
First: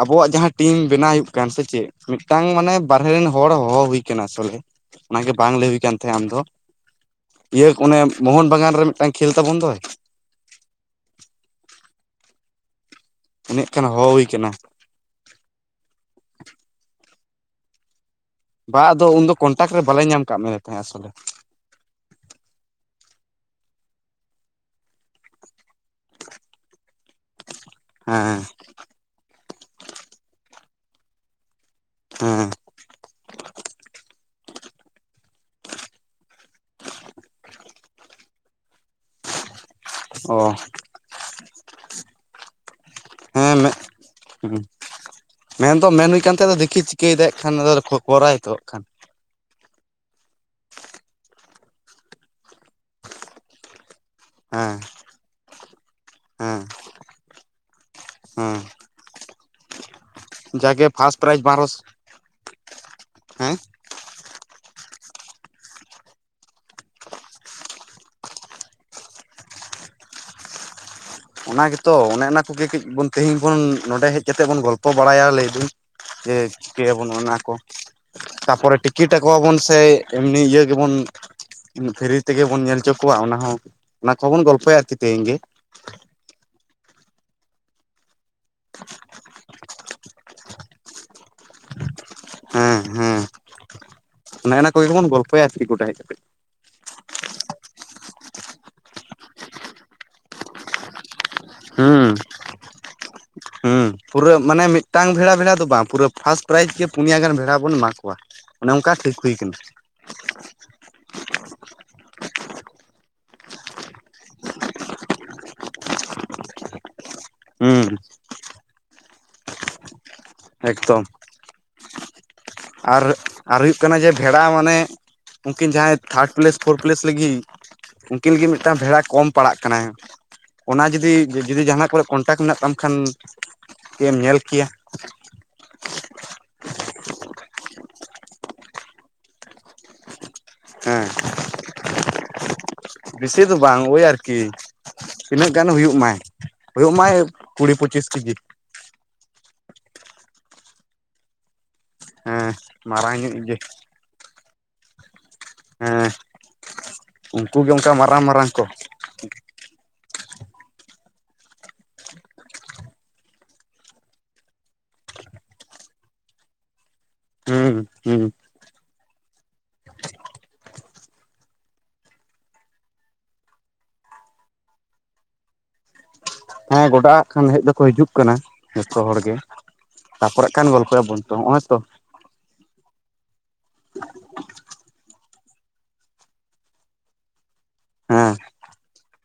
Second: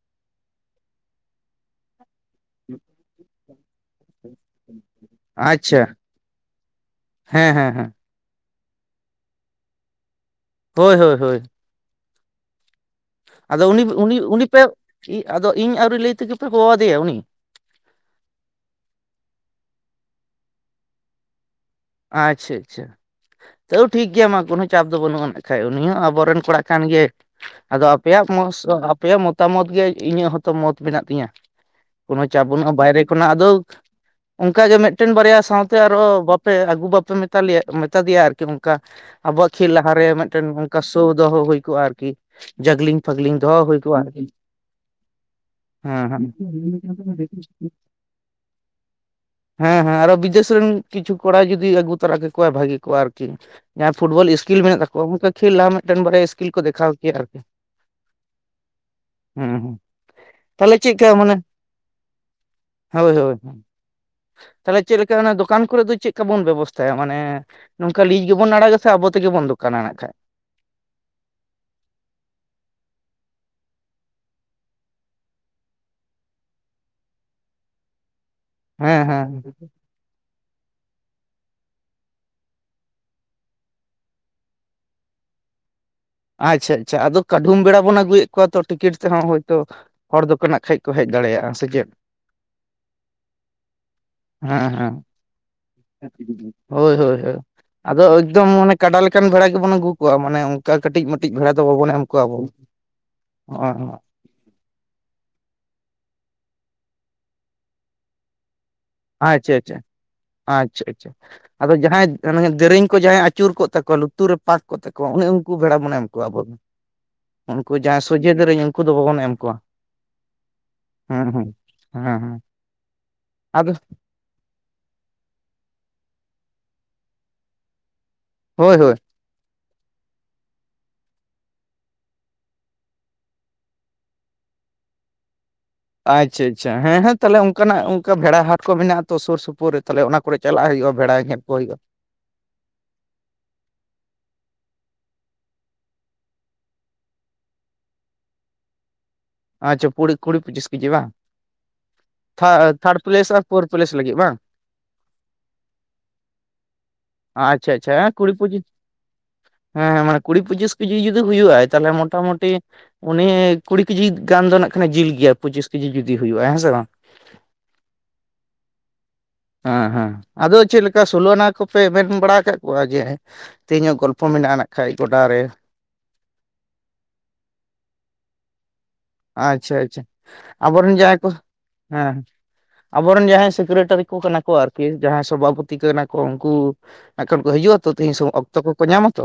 ᱟᱵᱚᱣᱟᱜ ᱡᱟᱦᱟᱸ ᱴᱤᱢ ᱵᱮᱱᱟᱣ ᱦᱩᱭᱩᱜ ᱠᱟᱱ ᱥᱮ ᱪᱮᱫ ᱢᱤᱫᱴᱟᱝ ᱢᱟᱱᱮ ᱵᱟᱨᱦᱮ ᱨᱮᱱ ᱦᱚᱲ ᱦᱚᱦᱚ ᱦᱩᱭᱠᱟᱱᱟ ᱟᱥᱚᱞᱮ᱾ ᱚᱱᱟᱜᱮ ᱵᱟᱝ ᱞᱟᱹᱭ ᱟᱪᱪᱷᱟ ᱦᱩᱭ ᱠᱟᱱ ᱛᱟᱦᱮᱸᱜ ᱟᱢ ᱫᱚ ᱦᱮᱸ ᱤᱭᱟᱹ ᱦᱮᱸ ᱦᱮᱸ ᱚᱱᱮ ᱢᱳᱦᱚᱱ ᱵᱟᱜᱟᱱ ᱨᱮ ᱢᱤᱫᱴᱟᱝ ᱠᱷᱮᱹᱞ ᱛᱟᱵᱚᱱ ᱫᱚᱭ᱾ ᱦᱳᱭ ᱦᱳᱭ ᱦᱳᱭ ᱟᱫᱚ ᱩᱱᱤᱭᱟᱜ ᱩᱱᱤ ᱠᱷᱟᱱ ᱦᱚᱦᱚ ᱩᱱᱤ ᱦᱩᱭ ᱩᱱᱤ ᱠᱟᱱᱟ ᱯᱮ ᱟᱫᱚ ᱤᱧ ᱟᱹᱣᱨᱤ ᱞᱟᱹᱭ ᱛᱮᱜᱮ ᱯᱮ ᱦᱚᱦᱚ ᱟᱫᱮᱭᱟ ᱩᱱᱤ᱾ ᱵᱟᱝ ᱟᱫᱚ ᱩᱱᱫᱚ ᱠᱚᱱᱴᱟᱠ ᱨᱮ ᱵᱟᱞᱮ ᱧᱟᱢ ᱠᱟᱜ ᱢᱮ ᱛᱟᱦᱮᱸᱫ ᱟᱥᱚᱞᱮ᱾ ᱟᱪᱪᱷᱟ ᱟᱪᱪᱷᱟ ᱛᱟᱹᱣ ᱴᱷᱤᱠ ᱜᱮᱭᱟ ᱢᱟ ᱠᱳᱱᱳ ᱪᱟᱯ ᱫᱚ ᱵᱟᱹᱱᱩᱜ ᱟᱱᱟ᱾ ᱠᱷᱟᱡ ᱩᱱᱤ ᱦᱚᱸ ᱟᱵᱚᱨᱮᱱ ᱠᱚᱲᱟ ᱠᱟᱱ ᱜᱮᱭᱟᱭ, ᱟᱫᱚ ᱟᱯᱮᱭᱟᱜ ᱦᱮᱸ [unintelligible] ᱟᱯᱮᱭᱟᱜ ᱢᱚᱛᱟᱢᱚᱛ ᱜᱮ ᱤᱧᱟᱹᱜ ᱦᱚᱸᱛᱚ ᱢᱚᱛ ᱢᱮᱱᱟᱜ ᱛᱤᱧᱟᱹ ᱠᱳᱱᱳ ᱪᱟᱯ ᱦᱮᱸ ᱵᱟᱹᱱᱩᱜ-ᱟ᱾ ᱵᱟᱭᱨᱮ ᱠᱷᱚᱱᱟᱜ ᱟᱫᱚ ᱚᱱᱠᱟ ᱜᱮ ᱢᱮᱫᱴᱮᱱ ᱵᱟᱨᱭᱟ ᱥᱟᱶᱛᱮ ᱟᱨᱚ ᱮ ᱟᱹᱜᱩ ᱵᱟᱯᱮ ᱢᱮᱛᱟ ᱞᱮᱭᱟ ᱢᱮᱛᱟ ᱫᱮᱭᱟ ᱟᱹᱨᱠᱤ ᱚᱱᱠᱟ ᱟᱵᱚᱣᱟᱜ ᱠᱷᱮᱹᱞ ᱞᱟᱦᱟᱨᱮ ᱚ ᱢᱤᱫᱴᱮᱱ ᱚᱝᱠᱟ ᱚ ᱫᱚᱦᱚ ᱦᱩᱭ ᱠᱚᱜᱼᱟ ᱟᱹᱨᱠᱤ, ᱡᱟᱜᱽᱞᱤᱝ ᱯᱷᱟᱜᱽᱞᱤᱝ ᱦᱮᱸ ᱫᱚᱦᱚ ᱦᱩᱭ ᱠᱚᱜᱼᱟ ᱟᱹᱨᱠᱤ ᱾ ᱢᱮᱱᱫᱚ ᱢᱮᱱ ᱦᱩᱭ ᱠᱟᱱ ᱛᱟᱦᱮᱸᱫᱼᱟ ᱫᱮᱠᱷᱤ ᱪᱤᱠᱟᱹᱭᱮᱫᱟᱭ ᱠᱷᱟᱱ ᱦᱟᱸᱜ ᱠᱷᱚᱵᱚᱨᱟᱭ ᱛᱚ ᱱᱟᱜ ᱠᱷᱟᱱ᱾ ᱦᱮᱸ ᱦᱮᱸ ᱟᱨᱚ ᱵᱤᱫᱮᱥ ᱨᱮᱱ ᱠᱤᱪᱷᱩ ᱠᱚᱲᱟᱭ ᱡᱩᱫᱤ ᱟᱹᱜᱩ ᱛᱚᱨᱟ ᱠᱮᱠᱚᱣᱟᱭ ᱵᱷᱟᱹᱜᱤ ᱠᱚᱜᱼᱟ ᱟᱹᱨᱠᱤ ᱾ ᱡᱟᱦᱟᱸᱭ ᱯᱷᱩᱴᱵᱚᱞ ᱤᱥᱠᱤᱞ ᱦᱮᱸ ᱢᱮᱱᱟᱜ ᱛᱟᱠᱚᱣᱟ, ᱩᱱᱠᱩ ᱠᱷᱮᱞ ᱞᱟᱦᱟ ᱢᱤᱫᱴᱮᱱ ᱵᱟᱨᱭᱟ ᱤᱥᱠᱤᱞ ᱠᱚ ᱦᱮᱸ ᱫᱮᱠᱷᱟᱣ ᱠᱮᱭᱟ ᱟᱹᱨᱠᱤ ᱾ ᱦᱮᱸ ᱦᱮᱸ ᱦᱮᱸ ᱛᱟᱦᱞᱮ ᱡᱟᱜᱮ ᱪᱮᱫᱠᱟ ᱯᱷᱟᱥᱴ ᱢᱟᱱᱮ ᱯᱨᱟᱭᱤᱡᱽ ᱵᱟᱨᱚᱥ ᱦᱳᱭ ᱦᱳᱭ ᱦᱮᱸ ᱛᱟᱦᱚᱞᱮ ᱪᱮᱫ ᱞᱮᱠᱟ ᱚᱱᱟ ᱫᱚᱠᱟᱱ ᱠᱚᱨᱮ ᱫᱚ ᱪᱮᱫ ᱞᱮᱠᱟ ᱵᱚᱱ ᱵᱮᱵᱚᱥᱛᱷᱟᱭᱟ ᱢᱟᱱᱮ ᱱᱚᱝᱠᱟ ᱞᱤᱡᱽ ᱜᱮᱵᱚᱱ ᱟᱲᱟᱜᱟ ᱥᱮ ᱟᱵᱚ ᱛᱮᱜᱮ ᱵᱚᱱ ᱫᱚᱠᱟᱱᱟ ᱱᱟᱜ ᱠᱷᱟᱡ᱾ ᱚᱱᱟ ᱜᱮᱛᱚ ᱚᱱᱮ ᱚᱱᱟ ᱠᱚᱜᱮ ᱠᱟᱹᱡ ᱵᱚᱱ ᱛᱮᱦᱤᱧ ᱵᱚᱱ ᱱᱚᱰᱮ ᱦᱮᱡ ᱠᱟᱛᱮᱫ ᱵᱚᱱ ᱜᱚᱞᱯᱚ ᱵᱟᱲᱟᱭᱟ ᱞᱟᱹᱭ ᱫᱟᱹᱧ᱾ ᱡᱮ ᱪᱤᱠᱟᱹᱭᱟᱵᱚᱱ ᱚᱱᱟ ᱠᱚ, ᱛᱟᱯᱚᱨᱮ ᱦᱮᱸ ᱴᱤᱠᱤᱴ ᱟᱠᱚᱣᱟ ᱦᱮᱸ ᱵᱚᱱ ᱥᱮ ᱮᱢᱱᱤ ᱤᱭᱟᱹ ᱜᱮᱵᱚᱱ ᱯᱷᱨᱤ ᱛᱮᱜᱮ ᱵᱚᱱ ᱧᱮᱞ ᱦᱚᱪᱚ ᱠᱚᱣᱟ ᱚᱱᱟ ᱦᱚᱸ ᱚᱱᱟ ᱠᱚᱦᱚᱸ ᱵᱚᱱ ᱜᱚᱞᱯᱚᱭᱟ ᱟᱹᱨᱠᱤ ᱛᱮᱦᱤᱧ ᱜᱮ᱾ ᱟᱪᱪᱷᱟ ᱟᱪᱪᱷᱟ ᱟᱫᱚ ᱠᱟᱹᱰᱷᱩᱢ ᱵᱷᱮᱲᱟ ᱵᱚᱱ ᱟᱹᱜᱩᱭᱮᱫ ᱠᱚᱣᱟ ᱛᱚ ᱴᱤᱠᱤᱴ ᱛᱮᱦᱚᱸ ᱦᱳᱭ ᱛᱚ ᱦᱚᱲ ᱫᱚᱠᱚ ᱱᱟᱜ ᱠᱷᱟᱡ ᱠᱚ ᱦᱮᱡ ᱫᱟᱲᱮᱭᱟᱜᱼᱟ ᱥᱮ ᱪᱮᱫ᱾ ᱦᱮᱸ ᱦᱮᱸ ᱚᱱᱮ ᱦᱮᱸ ᱚᱱᱟ ᱠᱚᱜᱮ ᱦᱮᱸ ᱵᱚᱱ ᱜᱚᱞᱯᱚᱭᱟ ᱟᱨᱠᱤ ᱜᱚᱴᱟ ᱦᱮᱡ ᱠᱟᱛᱮ ᱦᱳᱭ ᱦᱳᱭ ᱦᱳᱭ ᱟᱫᱚ ᱮᱠᱫᱚᱢ ᱢᱟᱱᱮ ᱠᱟᱰᱟ ᱞᱮᱠᱟᱱ ᱵᱮᱷᱟᱲᱟ ᱜᱮᱵᱚᱱ ᱟᱹᱜᱩ ᱠᱚᱣᱟ ᱢᱟᱱᱮ ᱠᱟᱹᱴᱤᱡ ᱢᱟᱴᱤᱡ ᱵᱷᱮᱲᱟ ᱫᱚ ᱵᱟᱵᱚᱱ ᱮᱢ ᱦᱩᱸ ᱠᱚᱣᱟ ᱟᱵᱚ᱾ ᱦᱩᱸ᱾ ᱯᱩᱨᱟᱹ ᱢᱟᱱᱮ ᱢᱤᱜᱴᱟᱝ ᱵᱷᱮᱲᱟ ᱵᱷᱮᱲᱟ ᱫᱚ ᱵᱟᱝ ᱯᱩᱨᱟᱹ ᱯᱷᱟᱥ ᱯᱨᱟᱭᱤᱡ ᱜᱮ ᱯᱩᱱᱭᱟ ᱜᱟᱱ ᱵᱷᱮᱲᱟ ᱵᱚᱱ ᱮᱢᱟ ᱠᱚᱣᱟ᱾ ᱢᱟᱱᱮ ᱚᱱᱠᱟ ᱴᱷᱤᱠ ᱦᱩᱭ ᱟᱪᱪᱷᱟ ᱠᱟᱱᱟ ᱟᱪᱪᱷᱟ ᱟᱪᱪᱷᱟ ᱟᱪᱪᱷᱟ᱾ ᱟᱫᱚ ᱡᱟᱦᱟᱸᱭ ᱟᱹᱱᱟᱹᱝᱮ ᱫᱮᱨᱮᱧ ᱠᱚ ᱡᱟᱦᱟᱸᱭ ᱟᱜ ᱟᱹᱪᱩᱨ ᱠᱚᱜ ᱛᱟᱠᱚᱣᱟ ᱞᱩᱛᱩᱨ ᱨᱮ ᱯᱟᱨᱠ ᱠᱚᱜ ᱛᱟᱠᱚᱣᱟ ᱩᱱᱤ ᱩᱱᱠᱩ ᱵᱷᱮᱲᱟ ᱢᱟᱱᱮ ᱵᱚᱣᱟ ᱠᱚᱣᱟ [unintelligible] ᱩᱱᱠᱩ ᱡᱟᱦᱟᱸᱭ ᱥᱚᱡᱷᱮ ᱫᱮᱨᱮᱧ ᱩᱱᱠᱩ ᱫᱚ ᱵᱟᱵᱚᱱ ᱮᱢ ᱠᱚᱣᱟ᱾ ᱮᱠᱫᱚᱢ᱾ ᱦᱩᱸ ᱦᱩᱸ, ᱦᱩᱸ ᱦᱩᱸ᱾ ᱟᱨ ᱟᱨ ᱦᱩᱭᱩᱜ ᱠᱟᱱᱟ ᱡᱮ ᱵᱷᱮᱲᱟ ᱢᱟᱱᱮ, ᱩᱱᱠᱤᱱ ᱡᱟᱦᱟᱸᱭ ᱛᱷᱟᱲ ᱯᱞᱮᱥ ᱯᱷᱳᱨ ᱯᱞᱮᱥ ᱞᱟᱹᱜᱤᱜ ᱩᱱᱠᱤᱱ ᱜᱤ ᱦᱳᱭ ᱢᱤᱜᱴᱟᱝ ᱦᱳᱭ ᱵᱷᱮᱲᱟ ᱠᱚᱢ ᱯᱟᱲᱟᱜ ᱠᱟᱱᱟᱭ᱾ ᱚᱱᱟ ᱡᱩᱫᱤ ᱡᱩᱫᱤ ᱡᱟᱦᱟᱱᱟᱜ ᱠᱚᱨᱮ ᱠᱚᱱᱴᱟᱠ ᱢᱮᱱᱟᱜ ᱛᱟᱢ ᱠᱷᱟᱱ ᱠᱟᱹᱡ ᱮᱢ ᱧᱮᱞ ᱠᱮᱭᱟ᱾ ᱟᱪᱪᱷᱟ ᱟᱪᱪᱷᱟ ᱦᱮᱸ ᱦᱮᱸ ᱛᱟᱞᱦᱮ ᱚᱱᱠᱟᱱᱟᱜ ᱚᱱᱠᱟ ᱵᱷᱮᱲᱟ ᱦᱟᱴ ᱠᱚ ᱢᱮᱱᱟᱜ-ᱟ ᱛᱚ ᱥᱳᱨ ᱥᱩᱯᱩᱨ ᱨᱮ᱾ ᱛᱟᱦᱞᱮ ᱚᱱᱟ ᱠᱚᱨᱮ ᱪᱟᱞᱟᱜ ᱦᱩᱭᱩᱜ-ᱟ ᱵᱷᱮᱲᱟᱭ ᱧᱮᱧ ᱠᱚ ᱦᱩᱭᱩᱜ-ᱟ᱾ ᱵᱤᱥᱤ ᱫᱚ ᱵᱟᱝ ᱳᱭ ᱟᱨᱠᱤ᱾ ᱛᱤᱱᱟᱹᱜ ᱜᱟᱱ ᱦᱩᱭᱩᱜ ᱢᱟᱭ ᱦᱳᱭᱳᱜ ᱢᱟᱭ ᱠᱩᱲᱤ ᱯᱚᱸᱪᱤᱥ ᱠᱤᱡᱤ᱾ ᱟᱪᱪᱷᱟ ᱯᱩᱲᱤ ᱠᱩᱲᱤ ᱯᱚᱸᱪᱤᱥ ᱠᱤᱡᱤ ᱵᱟ᱾ ᱛᱷᱟ ᱦᱮᱸ ᱛᱷᱟᱲ ᱢᱟᱨᱟᱝ ᱯᱞᱮᱥ ᱧᱚᱜ ᱟᱨ ᱜᱮ ᱯᱳᱨ ᱯᱞᱮᱥ ᱞᱟᱹᱜᱤᱜ ᱵᱟᱝ? ᱦᱮᱸ ᱟ ᱩᱱᱠᱩ ᱜᱮ ᱟᱪᱪᱷᱟ ᱚᱱᱠᱟ ᱟᱪᱪᱷᱟ ᱦᱮᱸ ᱢᱟᱨᱟᱝ ᱠᱩᱲᱤ ᱢᱟᱨᱟᱝ ᱯᱩᱸᱪᱤᱥ ᱠᱚ ᱦᱮᱸ ᱦᱮᱸ ᱢᱟᱱᱮ ᱠᱩᱲᱤ ᱯᱩᱪᱤᱥ ᱠᱤᱡᱤ ᱡᱩᱫᱤ ᱦᱩᱭᱩᱜ-ᱟᱭ ᱛᱟᱞᱦᱮ ᱢᱚᱴᱟᱢᱩᱴᱤ ᱩᱱᱤ ᱠᱩᱲᱤ ᱠᱤᱡᱤ ᱜᱟᱱ ᱫᱚ ᱱᱟᱜ ᱠᱷᱟᱱᱮ ᱡᱤᱞ ᱜᱮᱭᱟ ᱯᱩᱪᱤᱥ ᱠᱤᱡᱤ ᱡᱩᱫᱤ ᱦᱩᱭᱩᱜ-ᱟᱭ ᱦᱮᱸ ᱥᱮ ᱵᱟᱝ? ᱦᱩᱸ ᱦᱩᱸ᱾ ᱦᱮᱸ ᱦᱮᱸ ᱟᱫᱚ ᱪᱮᱜ ᱞᱮᱠᱟ ᱥᱳᱞᱳ ᱟᱱᱟ ᱠᱚᱯᱮ ᱢᱮᱱ ᱵᱟᱲᱟ ᱟᱠᱟᱜ ᱠᱚᱣᱟ ᱡᱮ ᱛᱮᱦᱮᱧᱚᱜ ᱜᱚᱞᱯᱷᱚ ᱢᱮᱱᱟᱜᱼᱟ ᱱᱟᱜ ᱠᱷᱟᱡ ᱜᱚᱰᱟ ᱨᱮ᱾ ᱦᱮᱸ ᱜᱚᱰᱟ ᱠᱷᱟᱱ ᱦᱮᱡ ᱫᱚᱠᱚ ᱦᱤᱡᱩᱜ ᱠᱟᱱᱟ᱾ ᱡᱚᱛᱚ ᱦᱚᱲ ᱜᱮ᱾ ᱟᱪᱪᱷᱟ ᱟᱪᱪᱷᱟ ᱛᱟᱯᱚᱨᱮ ᱠᱷᱟᱱ ᱟᱵᱚᱨᱮᱱ ᱡᱟᱦᱟᱸᱭ ᱜᱚᱞᱯᱚᱭᱟᱵᱚᱱ ᱠᱚ᱾ ᱛᱚ ᱱᱚᱜᱼᱚᱭ ᱛᱚ ᱦᱮᱸ ᱟᱵᱚᱨᱮᱱ ᱡᱟᱦᱟᱸᱭ ᱥᱤᱠᱨᱮᱴᱟᱨᱤ ᱠᱚ ᱠᱟᱱᱟ ᱠᱚ ᱟᱨᱠᱤ ᱡᱟᱦᱟᱸᱭ ᱵᱟᱵᱩ ᱛᱤᱠᱟᱹ ᱱᱟᱠᱚ ᱩᱱᱠᱩ ᱮᱠᱷᱟᱱ ᱠᱚ ᱦᱤᱡᱩᱜ-ᱟ ᱛᱚ ᱛᱤᱦᱧ ᱦᱮᱸ ᱥᱚᱢᱚ ᱚᱠᱛᱚ ᱠᱚᱠᱚ ᱧᱟᱢᱟ ᱛᱚ?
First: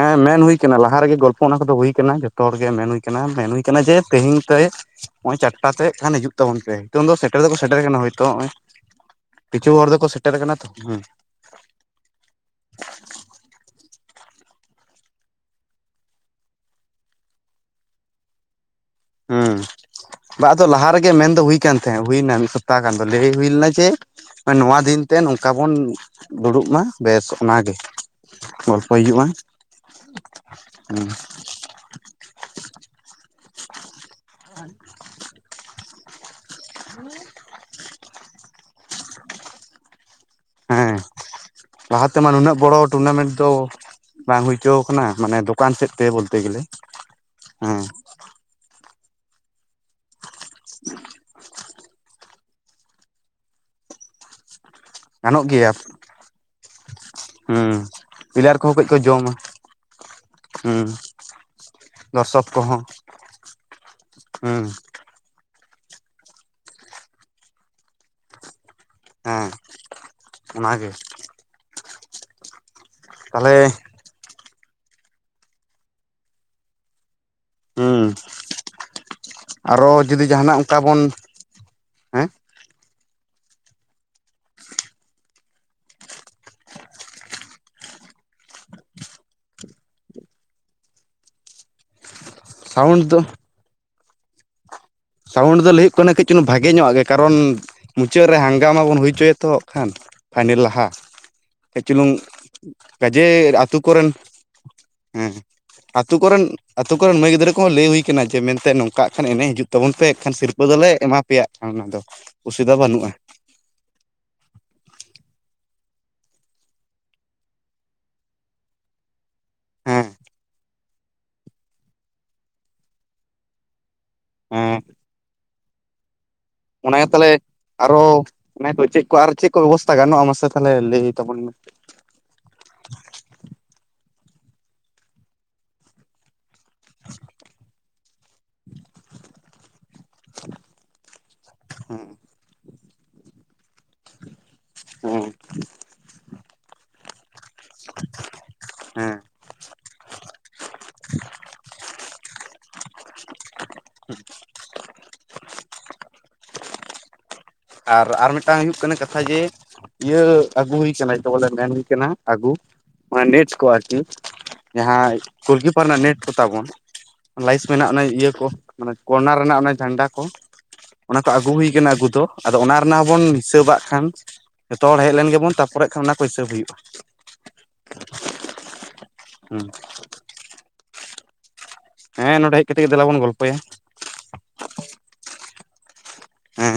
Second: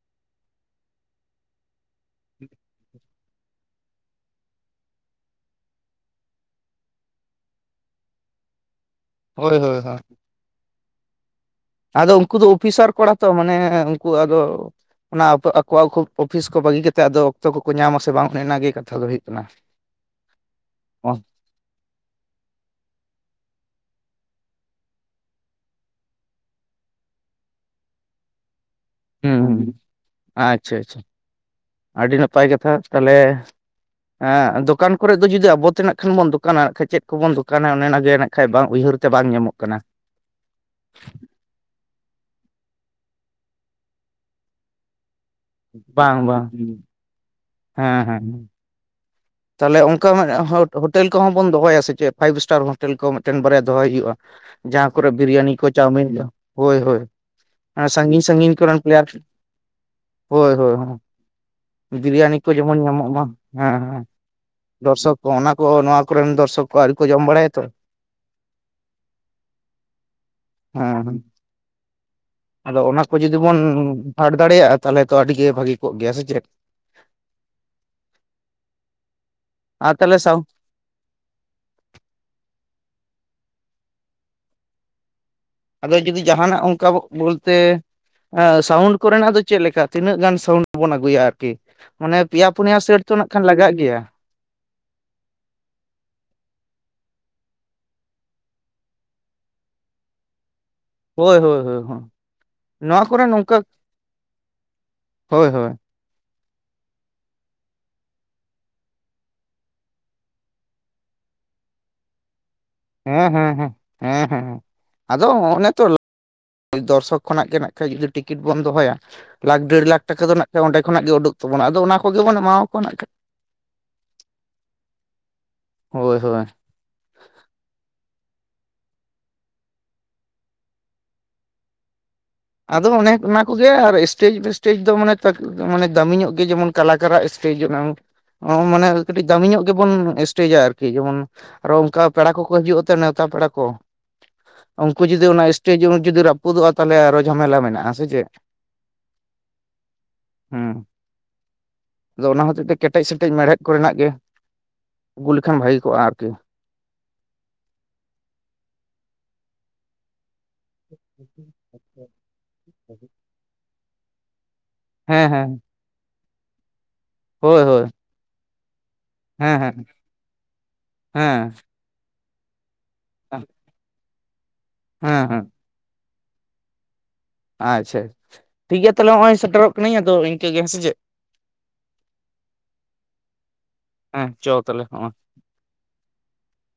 ᱦᱮᱸ ᱢᱮᱱ ᱦᱩᱭ ᱠᱟᱱᱟ ᱞᱟᱦᱟ ᱨᱮᱜᱮ ᱜᱚᱞᱯᱚ ᱚᱱᱟ ᱠᱚᱫᱚ ᱦᱩᱭ ᱠᱟᱱᱟ ᱡᱚᱛᱚ ᱦᱚᱲᱜᱮ ᱢᱮᱱ ᱦᱩᱭ ᱠᱟᱱᱟ᱾ ᱢᱮᱱ ᱦᱩᱭ ᱠᱟᱱᱟ ᱡᱮ ᱛᱮᱦᱮᱧ ᱠᱟᱹᱭᱮ ᱚᱭ ᱪᱟᱴᱴᱟ ᱥᱮᱜ ᱠᱷᱟᱱ ᱦᱤᱡᱩᱜ ᱛᱟᱵᱚᱱ ᱯᱮ᱾ ᱛᱟᱹᱱ ᱫᱚ ᱥᱮᱴᱮᱨ ᱫᱚᱠᱚ ᱥᱮᱴᱮᱨ ᱠᱟᱱᱟ ᱦᱳᱭᱛᱳ ᱦᱚᱜᱚᱭ ᱦᱳᱭ ᱠᱤᱪᱷᱩ ᱦᱳᱭ ᱦᱚᱲ ᱦᱳᱭ ᱫᱚᱠᱚ ᱥᱮᱴᱮᱨ ᱟᱠᱟᱱᱟ [inaudible] ᱟᱫᱚ ᱩᱱᱠᱩ ᱫᱚ ᱚᱯᱷᱤᱥᱟᱨ ᱠᱚᱲᱟ ᱛᱚ ᱢᱟᱱᱮ ᱩᱱᱠᱩ ᱟᱫᱚ ᱚᱱᱟ ᱟᱯᱚ ᱟᱠᱚ ᱟᱠᱩ ᱚᱯᱷᱤᱥ ᱠᱚ ᱵᱟᱹᱜᱤ ᱠᱟᱛᱮᱜ ᱟᱫᱚ ᱚᱠᱛᱚ ᱠᱚᱠᱚ ᱧᱟᱢᱟ ᱥᱮ ᱵᱟᱝ ᱚᱱᱮ ᱚᱱᱟ ᱜᱮ ᱠᱟ ᱦᱩᱸ ᱵᱟ ᱟᱫᱚ ᱞᱟᱦᱟ ᱨᱮᱜᱮ ᱢᱮᱱᱫᱚ ᱦᱩᱭ ᱠᱟᱱ ᱛᱟᱦᱮᱸ ᱦᱩᱭᱱᱟ ᱢᱤᱜ ᱥᱚᱯᱛᱟ ᱜᱟᱱ ᱫᱚ ᱞᱟᱹᱭ ᱦᱩᱭ ᱞᱮᱱᱟ ᱡᱮ ᱱᱚᱣᱟ ᱫᱤᱱᱛᱮ ᱱᱚᱝᱠᱟ ᱵᱚᱱ ᱫᱩᱲᱩᱵ ᱢᱟ ᱵᱮᱥ ᱚᱱᱟ ᱜᱮ᱾ ᱜᱚᱞᱯᱷᱚᱭ ᱦᱩᱭᱩᱜ ᱢᱟ ᱦᱩᱸ ᱦᱩᱸ ᱟᱪᱪᱷᱟ ᱟᱪᱪᱷᱟ ᱦᱩᱸ᱾ ᱟᱹᱰᱤ ᱱᱟᱯᱟᱭ ᱠᱟᱛᱷᱟ ᱛᱟᱞᱮ, ᱮᱜ ᱫᱚᱠᱟᱱ ᱠᱚᱨᱮᱜ ᱫᱚ ᱡᱩᱫᱤ ᱟᱵᱚ ᱛᱮᱱᱟᱜ ᱠᱷᱟᱱ ᱵᱚᱱ ᱫᱚ ᱠᱟᱱᱟ ᱠᱷᱟᱡ ᱪᱮᱫ ᱠᱚᱵᱚᱱ ᱫᱚᱠᱟᱱᱟ ᱚᱱᱮ ᱚᱱᱟᱜᱮ ᱱᱟᱜ ᱠᱷᱟᱡ ᱵᱟᱝ ᱩᱭᱦᱟᱹᱨᱛᱮ ᱵᱟᱝ ᱧᱟᱢᱚᱜ ᱠᱟᱱᱟ᱾ ᱦᱮᱸ ᱞᱟᱦᱟ ᱛᱮᱢᱟ ᱱᱩᱱᱟᱹᱜ ᱵᱚᱲᱚ ᱴᱩᱨᱱᱟᱢᱮᱱᱴ ᱫᱚ ᱵᱟᱝ ᱦᱩᱭ ᱪᱳᱣ ᱠᱟᱱᱟ ᱢᱟᱱᱮ ᱫᱚ ᱫᱚᱠᱟᱱ ᱥᱮᱫ ᱛᱮ ᱵᱟᱝ ᱵᱚᱞᱛᱮ ᱵᱟᱝ ᱜᱮᱞᱮ᱾ ᱦᱮᱸ ᱦᱮᱸ᱾ ᱛᱟᱞᱦᱮ ᱚᱱᱠᱟ ᱢᱟᱜ ᱦᱳᱴ ᱦᱳᱴᱮᱞ ᱠᱚᱦᱚᱸ ᱵᱚᱱ ᱫᱚᱦᱚᱭᱟ ᱥᱮ ᱪᱮᱫ? ᱯᱷᱟᱭᱤᱵᱷ ᱤᱥᱴᱟᱨ ᱦᱳᱴᱮᱞ ᱠᱚ ᱢᱤᱜᱴᱮᱱ ᱵᱟᱨᱭᱟ ᱫᱚᱦᱚᱭ ᱦᱩᱭᱩᱜᱼᱟ᱾ ᱡᱟᱦᱟᱸ ᱠᱚᱨᱮ ᱜᱟᱱᱚᱜ ᱵᱤᱨᱤᱭᱟᱱᱤ ᱠᱚ ᱜᱮᱭᱟ ᱪᱟᱣᱢᱤᱱ ᱦᱳᱭ ᱦᱳᱭ᱾ ᱦᱩᱸ ᱮᱸ ᱥᱟᱺᱜᱤᱧ ᱥᱟᱺᱜᱤᱧ ᱯᱞᱮᱭᱟᱨ ᱠᱚᱦᱚᱸ ᱠᱚᱨᱮᱱ ᱠᱟᱹᱡ ᱠᱚ ᱯᱞᱮᱭᱟᱨ ᱡᱚᱢᱟ ᱦᱳᱭ ᱦᱳᱭ ᱦᱩᱸ ᱦᱳ᱾ ᱵᱤᱨᱭᱟᱱᱤ ᱫᱚᱨᱥᱚᱠ ᱠᱚ ᱡᱮᱢᱚᱱ ᱠᱚᱦᱚᱸ ᱧᱟᱢᱚᱜ ᱢᱟ ᱦᱮᱸ ᱦᱮᱸ᱾ ᱦᱩᱸ᱾ ᱫᱚᱨᱥᱚᱠ ᱠᱚ ᱚᱱᱟ ᱠᱚ ᱱᱚᱣᱟ ᱠᱚᱨᱮᱱ ᱫᱚᱨᱥᱚᱠ ᱠᱚ ᱟᱹᱣᱨᱤ ᱠᱚ ᱡᱚᱢ ᱵᱟᱲᱟᱭᱟ ᱛᱚ᱾ ᱦᱮᱸ ᱦᱮᱸ ᱚᱱᱟᱜᱮ᱾ ᱦᱮᱸ ᱟᱫᱚ ᱚᱱᱟ ᱠᱚ ᱡᱩᱫᱤ ᱛᱟᱦᱚᱞᱮ ᱵᱚᱱ ᱯᱷᱟᱰ ᱫᱟᱲᱮᱭᱟᱜᱼᱟ ᱛᱟᱞᱦᱮ ᱛᱚ ᱟᱹᱰᱤᱜᱮ ᱵᱷᱟᱹᱜᱤ ᱠᱚᱜ ᱜᱮᱭᱟ, ᱥᱮ ᱪᱮᱫ? ᱦᱩᱸ᱾ ᱟᱨᱚ ᱟᱨ ᱛᱟᱦᱚᱞᱮ ᱡᱩᱫᱤ ᱥᱟᱶ ᱡᱟᱦᱟᱱᱟᱜ ᱚᱱᱠᱟ ᱵᱚᱱ ᱦᱮᱸ ᱟᱫᱚ ᱡᱩᱫᱤ ᱡᱟᱦᱟᱱᱟᱜ ᱚᱱᱠᱟ ᱵᱚᱞᱛᱮ ᱦᱮᱸ ᱥᱟᱣᱩᱱᱰ ᱠᱚᱨᱮᱱᱟᱜ ᱫᱚ ᱪᱮᱜ ᱞᱮᱠᱟ, ᱛᱤᱱᱟᱹᱜ ᱜᱟᱱ ᱥᱟᱣᱩᱱᱰ ᱵᱚᱱ ᱟᱹᱜᱩᱭᱟ ᱟᱨ ᱠᱤ᱾ ᱢᱟᱱᱮ ᱯᱮᱭᱟ ᱯᱩᱱᱭᱟ ᱥᱮᱴ ᱥᱟᱣᱩᱱᱰ ᱛᱚ ᱫᱚ ᱱᱟᱜ ᱠᱷᱟᱱ ᱞᱟᱜᱟᱜ ᱜᱮᱭᱟ᱾ ᱥᱟᱣᱩᱱᱰ ᱫᱚ ᱞᱟᱹᱭ ᱦᱩᱭᱩᱜ ᱠᱟᱱᱟ ᱠᱟᱹᱡ ᱪᱩᱞᱩᱝ ᱵᱷᱟᱜᱮ ᱧᱚᱣᱟᱜ ᱜᱮ ᱠᱟᱨᱚᱱ ᱢᱩᱪᱟᱹᱫ ᱨᱮ ᱦᱟᱝᱜᱟᱢᱟ ᱵᱚᱱ ᱦᱩᱭ ᱪᱚᱭᱟᱛᱚ ᱦᱟᱸᱜ ᱠᱷᱟᱱ ᱾ ᱯᱷᱟᱭᱱᱮᱞ ᱞᱟᱦᱟ᱾ ᱦᱳᱭ ᱦᱳᱭ ᱠᱟᱹᱡ ᱦᱳᱭ ᱦᱳᱭ ᱪᱩᱞᱩᱝ ᱱᱚᱣᱟ ᱠᱚᱨᱮ ᱠᱟᱡᱮ ᱱᱚᱝᱠᱟ ᱟᱛᱳ ᱠᱚᱨᱮᱱ ᱦᱩᱸ᱾ ᱦᱳᱭ ᱦᱳᱭ ᱟᱹᱛᱩ ᱠᱚᱨᱮᱱ ᱟᱹᱛᱩ ᱠᱚᱨᱮᱱ ᱢᱟᱹᱭ ᱜᱤᱫᱽᱨᱟᱹ ᱠᱚᱦᱚᱸ ᱞᱟᱹᱭ ᱦᱩᱭ ᱠᱟᱱᱟ ᱡᱮ ᱢᱮᱱᱛᱮ ᱱᱚᱝᱠᱟᱜ ᱦᱟᱜ ᱠᱷᱟᱱ ᱮᱱᱮᱡ ᱦᱩᱭᱩᱜ᱾ ᱛᱟᱵᱚᱱ ᱯᱮ ᱮᱠᱷᱟᱱ ᱥᱤᱨᱯᱟᱹ ᱫᱚᱞᱮ ᱮᱢᱟ ᱯᱮᱭᱟ ᱦᱟᱜ ᱠᱷᱟᱱ ᱩᱱ ᱫᱚ᱾᱾ ᱚᱥᱩᱵᱤᱫᱷᱟ ᱵᱟᱹᱱᱩᱜ᱾ ᱦᱮᱸ ᱦᱮᱸ ᱦᱸᱮ, ᱦᱮᱸ ᱦᱮᱸ ᱟᱫᱚ ᱚᱱᱮ ᱛᱚ ᱫᱚᱨᱥᱚᱠ ᱠᱷᱚᱱᱟᱜ ᱜᱮ ᱦᱮᱱᱟᱜ ᱠᱷᱟᱡ ᱡᱩᱫᱤ ᱴᱤᱠᱤᱴ ᱵᱚᱱ ᱫᱚᱦᱚᱭᱟ ᱞᱟᱠᱷ ᱰᱮᱲ ᱞᱟᱠᱷ ᱦᱮᱸ ᱴᱟᱠᱟ ᱫᱚ ᱱᱟᱜ ᱠᱷᱟᱡ ᱚᱸᱰᱮ ᱠᱷᱚᱱᱟᱜ ᱜᱮ ᱩᱰᱩᱠ ᱛᱟᱵᱚᱱᱟ ᱟᱫᱚ ᱚᱱᱟ ᱠᱚᱜᱮ ᱵᱚᱱ ᱮᱢᱟᱣ ᱟᱠᱚᱣᱟᱣᱟ ᱱᱟᱜ᱾ ᱦᱮᱸ ᱦᱳᱭ ᱥᱮ ᱵᱟᱝ? ᱚᱱᱮᱜᱮ ᱛᱟᱞᱦᱮ ᱟᱨᱚ ᱚᱱᱮ ᱠᱚ ᱪᱮᱫ ᱠᱚ ᱟᱨ ᱪᱮᱫ ᱠᱚ ᱵᱮᱵᱚᱥᱛᱷᱟ ᱜᱟᱱᱚᱜᱼᱟ ᱢᱟᱥᱮ ᱛᱟᱦᱞᱮ ᱞᱟᱹᱭ ᱛᱟᱵᱚᱱ ᱢᱮ᱾ ᱟᱫᱚ ᱚᱱᱮ ᱚᱱᱟ ᱠᱚᱜᱮ ᱟᱨ ᱥᱴᱮᱮᱡ-ᱯᱷᱮᱥᱴᱮᱡ ᱫᱚ ᱢᱟᱱᱮ ᱛᱚᱠ ᱢᱟᱱᱮ ᱫᱟᱢᱤ ᱧᱚᱜ ᱜᱮ ᱡᱮᱢᱚᱱ ᱠᱟᱞᱟᱠᱟᱨᱟᱜ ᱥᱴᱮᱡᱟᱱᱮ ᱚᱝ‌ ᱚ ᱢᱟᱱᱮ ᱠᱟᱹᱴᱤᱡ ᱫᱟᱢᱤ ᱧᱚᱜ ᱜᱮᱵᱚᱱ ᱥᱴᱮᱡᱟ ᱟᱨᱠᱤ, ᱡᱮᱢᱚᱱ ᱟᱨᱚ ᱦᱮᱸ ᱚᱱᱠᱟ ᱯᱮᱲᱟ ᱠᱚᱠᱚ ᱦᱤᱡᱩᱜᱼᱟᱛᱚ ᱱᱮᱣᱛᱟ ᱯᱮᱲᱟ ᱠᱚ᱾ ᱩᱱᱠᱩ ᱦᱮᱸ ᱡᱩᱫᱤ ᱚᱱᱟ ᱥᱴᱮᱡ ᱡᱮᱢᱚᱱ ᱡᱩᱫᱤ ᱨᱟᱹᱯᱩᱫᱚᱜᱼᱟ ᱛᱟᱦᱞᱮ ᱟᱨᱚ ᱡᱷᱟᱢᱮᱞᱟ ᱢᱮᱱᱟᱜᱼᱟ ᱥᱮ ᱪᱮᱫ? ᱦᱮᱸ ᱦᱮᱸ, ᱟᱫᱚ ᱚᱱᱟ ᱦᱚᱛᱮᱡ ᱛᱮ ᱠᱮᱴᱮᱡ ᱥᱮᱴᱮᱡ ᱢᱮᱲᱦᱮᱫ ᱠᱚᱨᱮᱱᱟᱜ ᱜᱮ ᱟᱹᱜᱩ ᱞᱮᱠᱷᱟᱱ ᱵᱷᱟᱹᱜᱤ ᱠᱚᱜᱼᱟ ᱟᱨᱠᱤ᱾ ᱟᱨ ᱟᱨ ᱢᱤᱫᱴᱟᱝ ᱦᱩᱭᱩᱜ ᱠᱟᱱᱟ ᱠᱟᱛᱷᱟ ᱡᱮ ᱤᱭᱟᱹ ᱟᱹᱜᱩ ᱦᱩᱭ ᱠᱟᱱᱟ ᱡᱟ ᱵᱚᱞᱮ ᱢᱮᱱ ᱟᱦᱩ ᱠᱟᱱᱟ ᱟᱹᱜᱩ ᱢᱟᱱᱮ ᱱᱮᱴ ᱠᱚ ᱟᱨᱠᱤ᱾ ᱡᱟᱦᱟᱸ ᱦᱮᱸ ᱦᱮᱸ ᱜᱳᱞᱠᱤᱯᱟᱨ ᱨᱮᱱᱟᱜ ᱱᱮᱴ ᱠᱚᱛᱟᱵᱚᱱ, ᱦᱳᱭ ᱞᱟᱭᱤᱥ ᱦᱳᱭ ᱢᱮᱱᱟᱜ ᱚᱱᱟ ᱤᱭᱟᱹ ᱠᱚ᱾ ᱢᱟᱱᱮ ᱠᱚᱨᱱᱟᱨ ᱦᱮᱸ ᱨᱮᱱᱟᱜ ᱚᱱᱮ ᱦᱮᱸ ᱡᱷᱟᱱᱰᱟ ᱠᱚ᱾ ᱚᱱᱟ ᱠᱚ ᱦᱮᱸ ᱟᱹᱜᱩ ᱦᱩᱭ ᱠᱟᱱᱟ ᱟᱹᱜᱩ ᱫᱚ᱾ ᱟᱫᱚ ᱚᱱᱟ ᱨᱮᱱᱟᱜ ᱦᱚᱵᱚᱱ ᱦᱤᱥᱟᱹᱵᱟᱜ ᱠᱷᱟᱱ᱾ ᱡᱚᱛᱚ ᱦᱚᱲ ᱦᱮᱡ ᱦᱮᱸ ᱞᱮᱱ ᱦᱮᱸ ᱜᱮᱵᱚᱱ ᱛᱟᱨᱯᱚᱨᱮᱜ ᱠᱷᱟᱱ ᱚᱱᱟ ᱠᱚ ᱦᱤᱥᱟᱹᱵ ᱦᱩᱭᱩᱜᱼᱟ᱾ ᱟᱪᱪᱷᱟ, ᱴᱷᱤᱠ ᱜᱮᱭᱟ ᱛᱟᱦᱞᱮ ᱦᱚᱜᱼᱚᱭ ᱥᱮᱴᱮᱨᱚᱜ ᱠᱟᱹᱱᱟᱹᱧ ᱟᱫᱚ ᱤᱱᱠᱟᱹᱜᱮ, ᱦᱮᱸᱥᱮ ᱪᱮᱫ? ᱦᱮᱸ ᱱᱚᱸᱰᱮ ᱦᱮᱡ ᱠᱟᱛᱮᱜ ᱜᱮ ᱫᱮᱞᱟ ᱵᱚᱱ ᱜᱚᱞᱯᱚᱭᱟ᱾ ᱦᱮᱸ ᱪᱚ ᱛᱟᱦᱚᱞᱮ ᱦᱚᱸᱜᱼᱚᱭ᱾ ᱦᱮᱸ